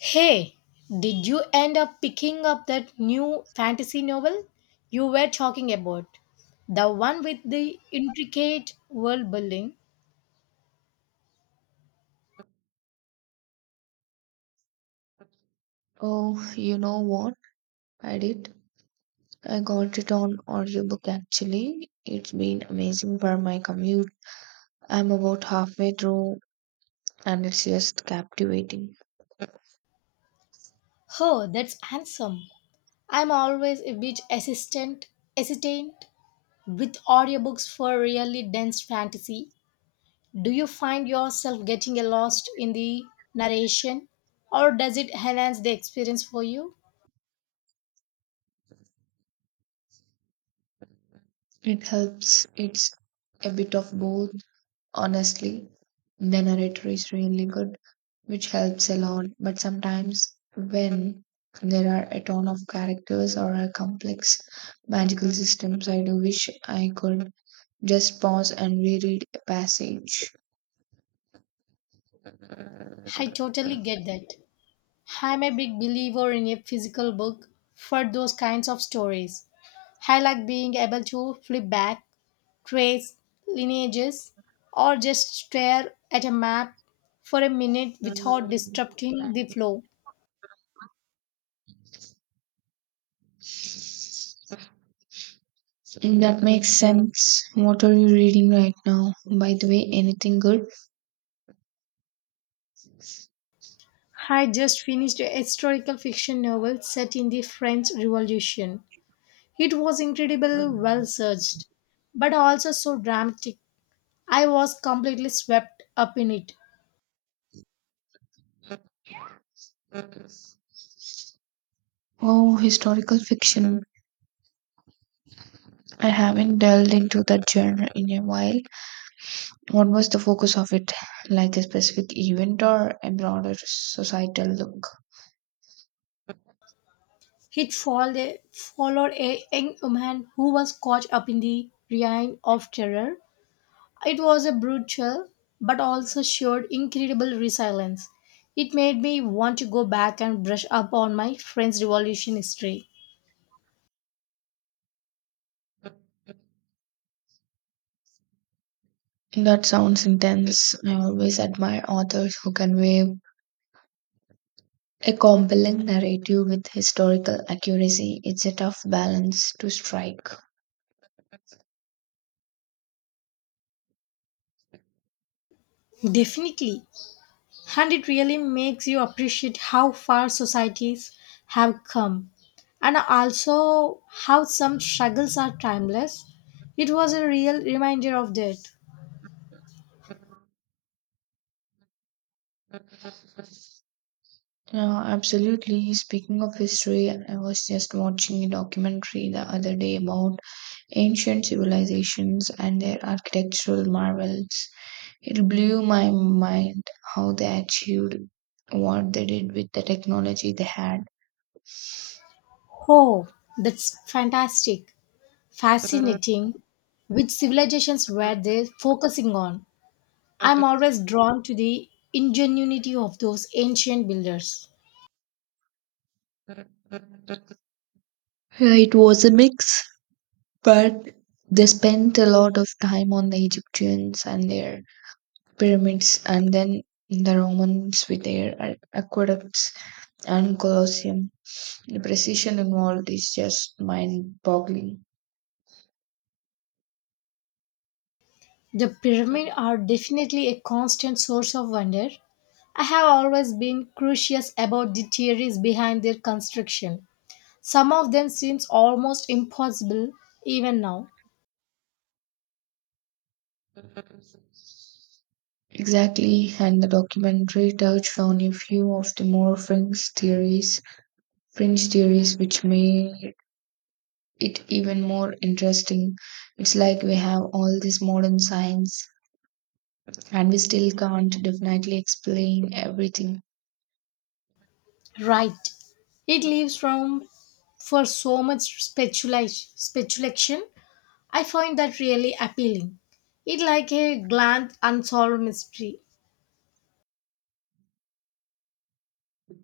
Hey, did you end up picking up that new fantasy novel you were talking about? The one with the intricate world building? Oh, you know what? I did. I got it on audiobook actually. It's been amazing for my commute. I'm about halfway through and it's just captivating. Oh, that's handsome. I'm always a bit hesitant with audiobooks for really dense fantasy. Do you find yourself getting lost in the narration, or does it enhance the experience for you? It helps. It's a bit of both, honestly. The narrator is really good, which helps a lot. But sometimes when there are a ton of characters or a complex magical systems, I do wish I could just pause and reread a passage. I totally get that. I'm a big believer in a physical book for those kinds of stories. I like being able to flip back, trace lineages, or just stare at a map for a minute And without disrupting the flow. That makes sense. What are you reading right now, by the way? Anything good? I just finished a historical fiction novel set in the French Revolution. It was incredibly well searched, but also so dramatic. I was completely swept up in it. Oh, historical fiction. I haven't delved into that genre in a while. What was the focus of it? Like a specific event or a broader societal look? It followed a young woman who was caught up in the reign of terror. It was a brutal but also showed incredible resilience. It made me want to go back and brush up on my French Revolution history. That sounds intense. I always admire authors who convey a compelling narrative with historical accuracy. It's a tough balance to strike. Definitely. And it really makes you appreciate how far societies have come, and also how some struggles are timeless. It was a real reminder of that. Yeah, absolutely. Speaking of history, I was just watching a documentary the other day about ancient civilizations and their architectural marvels. It blew my mind how they achieved what they did with the technology they had. Oh, that's fantastic. Fascinating Which civilizations were they focusing on? I'm always drawn to the ingenuity of those ancient builders. Yeah, it was a mix. But They spent a lot of time on the Egyptians and their pyramids, and then the Romans with their aqueducts and Colosseum. The precision involved is just mind boggling. The pyramids are definitely a constant source of wonder. I have always been curious about the theories behind their construction. Some of them seems almost impossible even now. Exactly, and the documentary touched on a few of the more fringe theories which made it even more interesting. It's like we have all this modern science and we still can't definitely explain everything. Right. It leaves room for so much speculation. I find that really appealing. It like a grand unsolved mystery.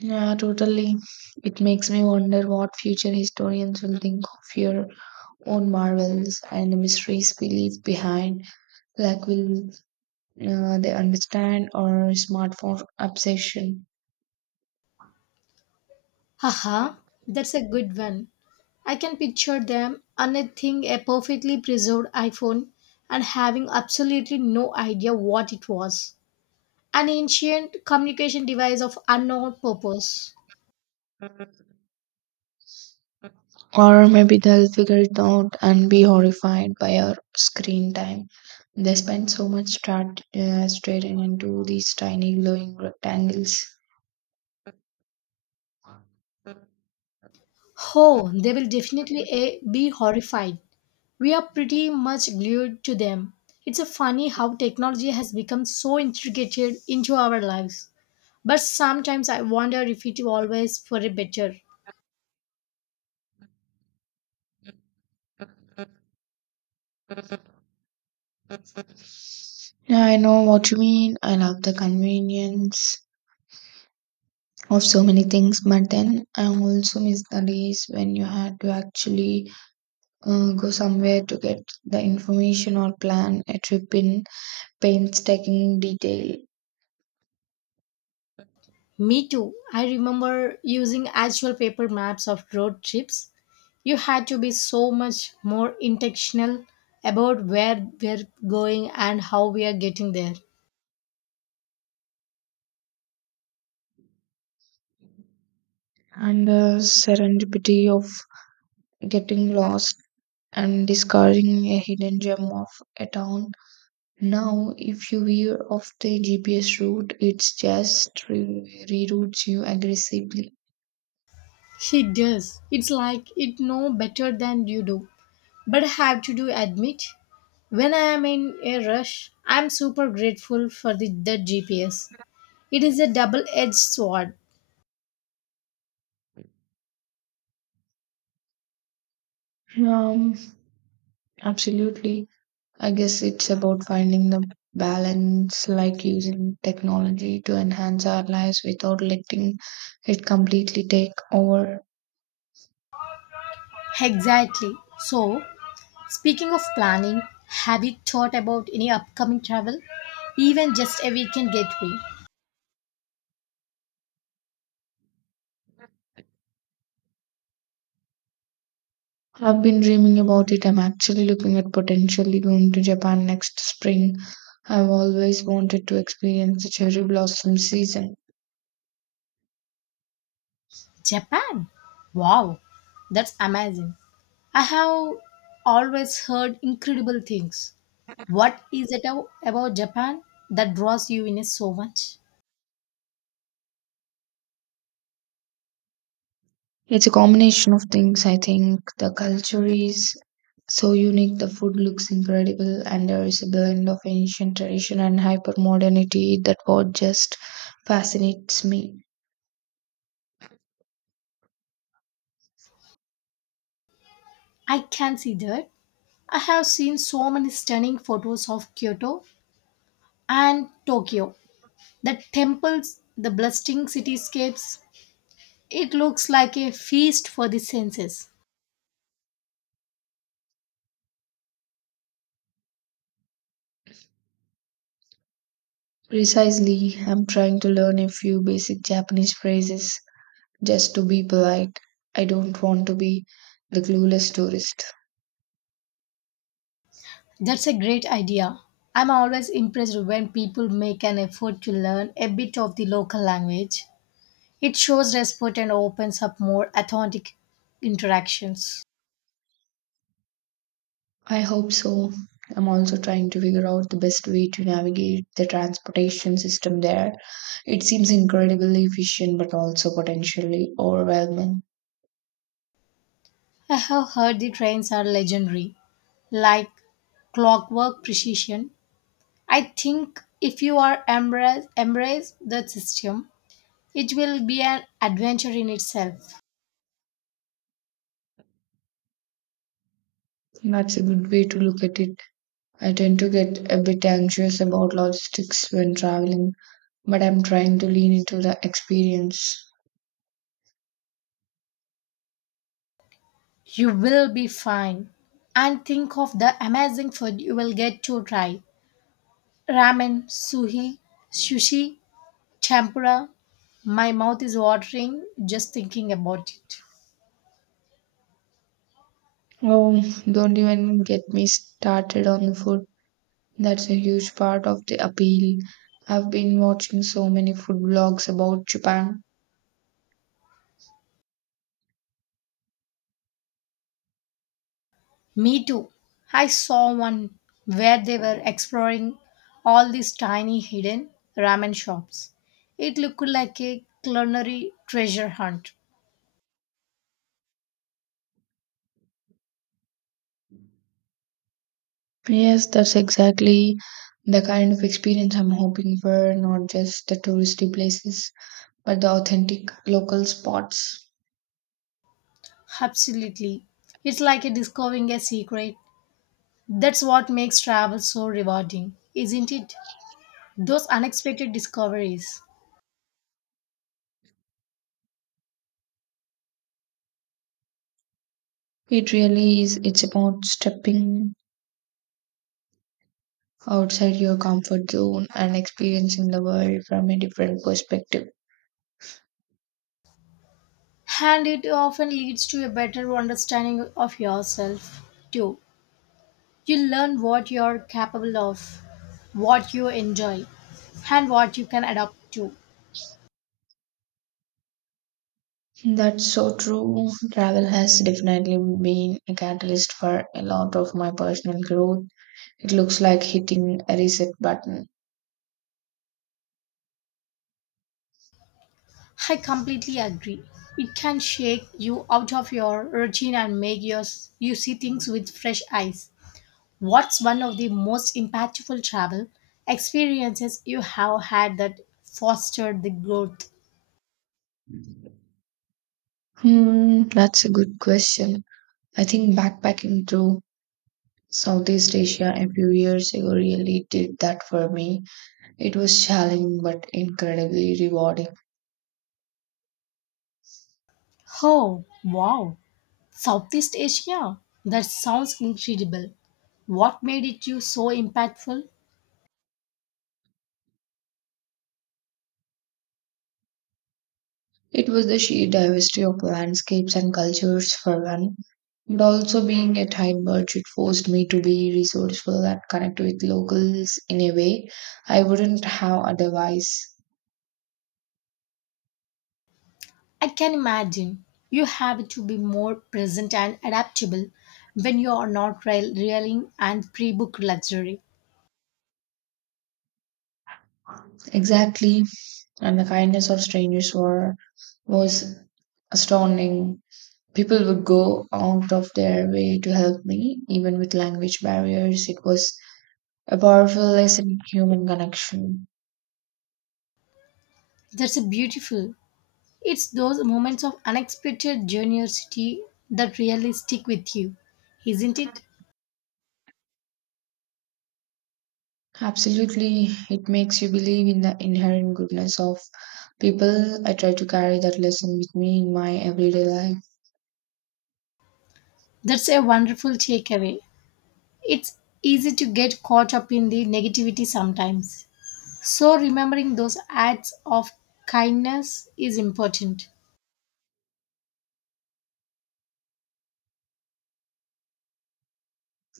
Yeah, totally. It makes me wonder what future historians will think of your own marvels and the mysteries we leave behind. Like, will they understand our smartphone obsession? Haha, that's a good one. I can picture them unearthing a perfectly preserved iPhone and having absolutely no idea what it was. An ancient communication device of unknown purpose. Or maybe they'll figure it out and be horrified by our screen time. They spend so much staring into these tiny glowing rectangles. Oh, they will definitely A, be horrified. We are pretty much glued to them. It's a funny how technology has become so integrated into our lives. But sometimes I wonder if it always for a better. Yeah, I know what you mean. I love the convenience of so many things, but then I also miss the days when you had to actually go somewhere to get the information or plan a trip in painstaking detail. Me too. I remember using actual paper maps of road trips. You had to be so much more intentional about where we're going and how we are getting there. And the serendipity of getting lost and discovering a hidden gem of a town. Now, if you veer off the GPS route, it's just reroutes you aggressively. It does. It's like it know better than you do. But I have to do admit, when I am in a rush, I'm super grateful for the GPS. It is a double edged sword. Um, Absolutely. I guess it's about finding the balance, like using technology to enhance our lives without letting it completely take over. Exactly. So, speaking of planning, have you thought about any upcoming travel? Even just a weekend getaway. I've been dreaming about it. I'm actually looking at potentially going to Japan next spring. I've always wanted to experience the cherry blossom season. Japan? Wow, that's amazing. I have always heard incredible things. What is it about Japan that draws you in so much? It's a combination of things, I think. The culture is so unique, the food looks incredible, and there is a blend of ancient tradition and hyper modernity that what just fascinates me. I can see that. I have seen so many stunning photos of Kyoto and Tokyo. The temples, the bustling cityscapes, it looks like a feast for the senses. Precisely, I'm trying to learn a few basic Japanese phrases just to be polite. I don't want to be the clueless tourist. That's a great idea. I'm always impressed when people make an effort to learn a bit of the local language. It shows respect and opens up more authentic interactions. I hope so. I'm also trying to figure out the best way to navigate the transportation system there. It seems incredibly efficient but also potentially overwhelming. I have heard the trains are legendary, like clockwork precision. I think if you are embrace that system, it will be an adventure in itself. That's a good way to look at it. I tend to get a bit anxious about logistics when traveling, but I'm trying to lean into the experience. You will be fine. And think of the amazing food you will get to try. Ramen, sushi, tempura. My mouth is watering just thinking about it. Oh, don't even get me started on the food. That's a huge part of the appeal. I've been watching so many food blogs about Japan. Me too. I saw one where they were exploring all these tiny hidden ramen shops. It looked like a culinary treasure hunt. Yes, that's exactly the kind of experience I'm hoping for, not just the touristy places, but the authentic local spots. Absolutely. It's like a discovering a secret. That's what makes travel so rewarding, isn't it? Those unexpected discoveries. It really is. It's about stepping outside your comfort zone and experiencing the world from a different perspective. And it often leads to a better understanding of yourself, too. You learn what you're capable of, what you enjoy, and what you can adapt to. That's so true. Travel has definitely been a catalyst for a lot of my personal growth. It looks like hitting a reset button. I completely agree. It can shake you out of your routine and make your, you see things with fresh eyes. What's one of the most impactful travel experiences you have had that fostered the growth? Hmm, that's a good question. I think backpacking through Southeast Asia a few years ago really did that for me. It was challenging but incredibly rewarding. Oh, wow. Southeast Asia. That sounds incredible. What made it you so impactful? It was the sheer diversity of landscapes and cultures for one, but also being a tight budget forced me to be resourceful and connect with locals in a way I wouldn't have otherwise. I can imagine you have to be more present and adaptable when you are not reeling and pre-booked luxury. Exactly, and the kindness of strangers were was astounding. People would go out of their way to help me, even with language barriers. It was a powerful lesson in human connection. That's a beautiful. It's those moments of unexpected generosity that really stick with you, isn't it? Absolutely, it makes you believe in the inherent goodness of people. I try to carry that lesson with me in my everyday life. That's a wonderful takeaway. It's easy to get caught up in the negativity sometimes. So remembering those acts of kindness is important.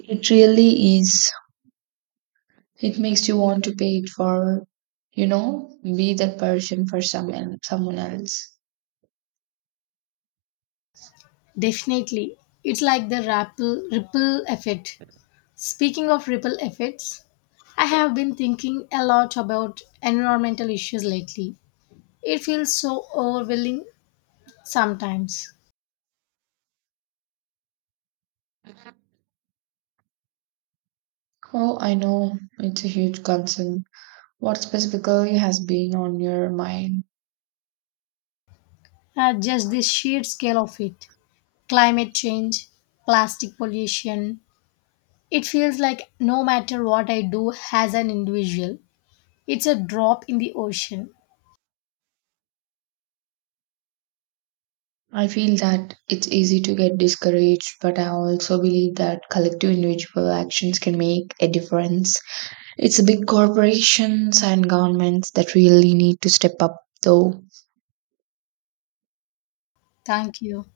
It really is. It makes you want to pay it forward, you know, be that person for someone else. Definitely. It's like the ripple effect. Speaking of ripple effects, I have been thinking a lot about environmental issues lately. It feels so overwhelming sometimes. Oh, I know, it's a huge concern. What specifically has been on your mind? Just the sheer scale of it. Climate change, plastic pollution. It feels like no matter what I do as an individual, it's a drop in the ocean. I feel that. It's easy to get discouraged, but I also believe that collective individual actions can make a difference. It's big corporations and governments that really need to step up, though. Thank you.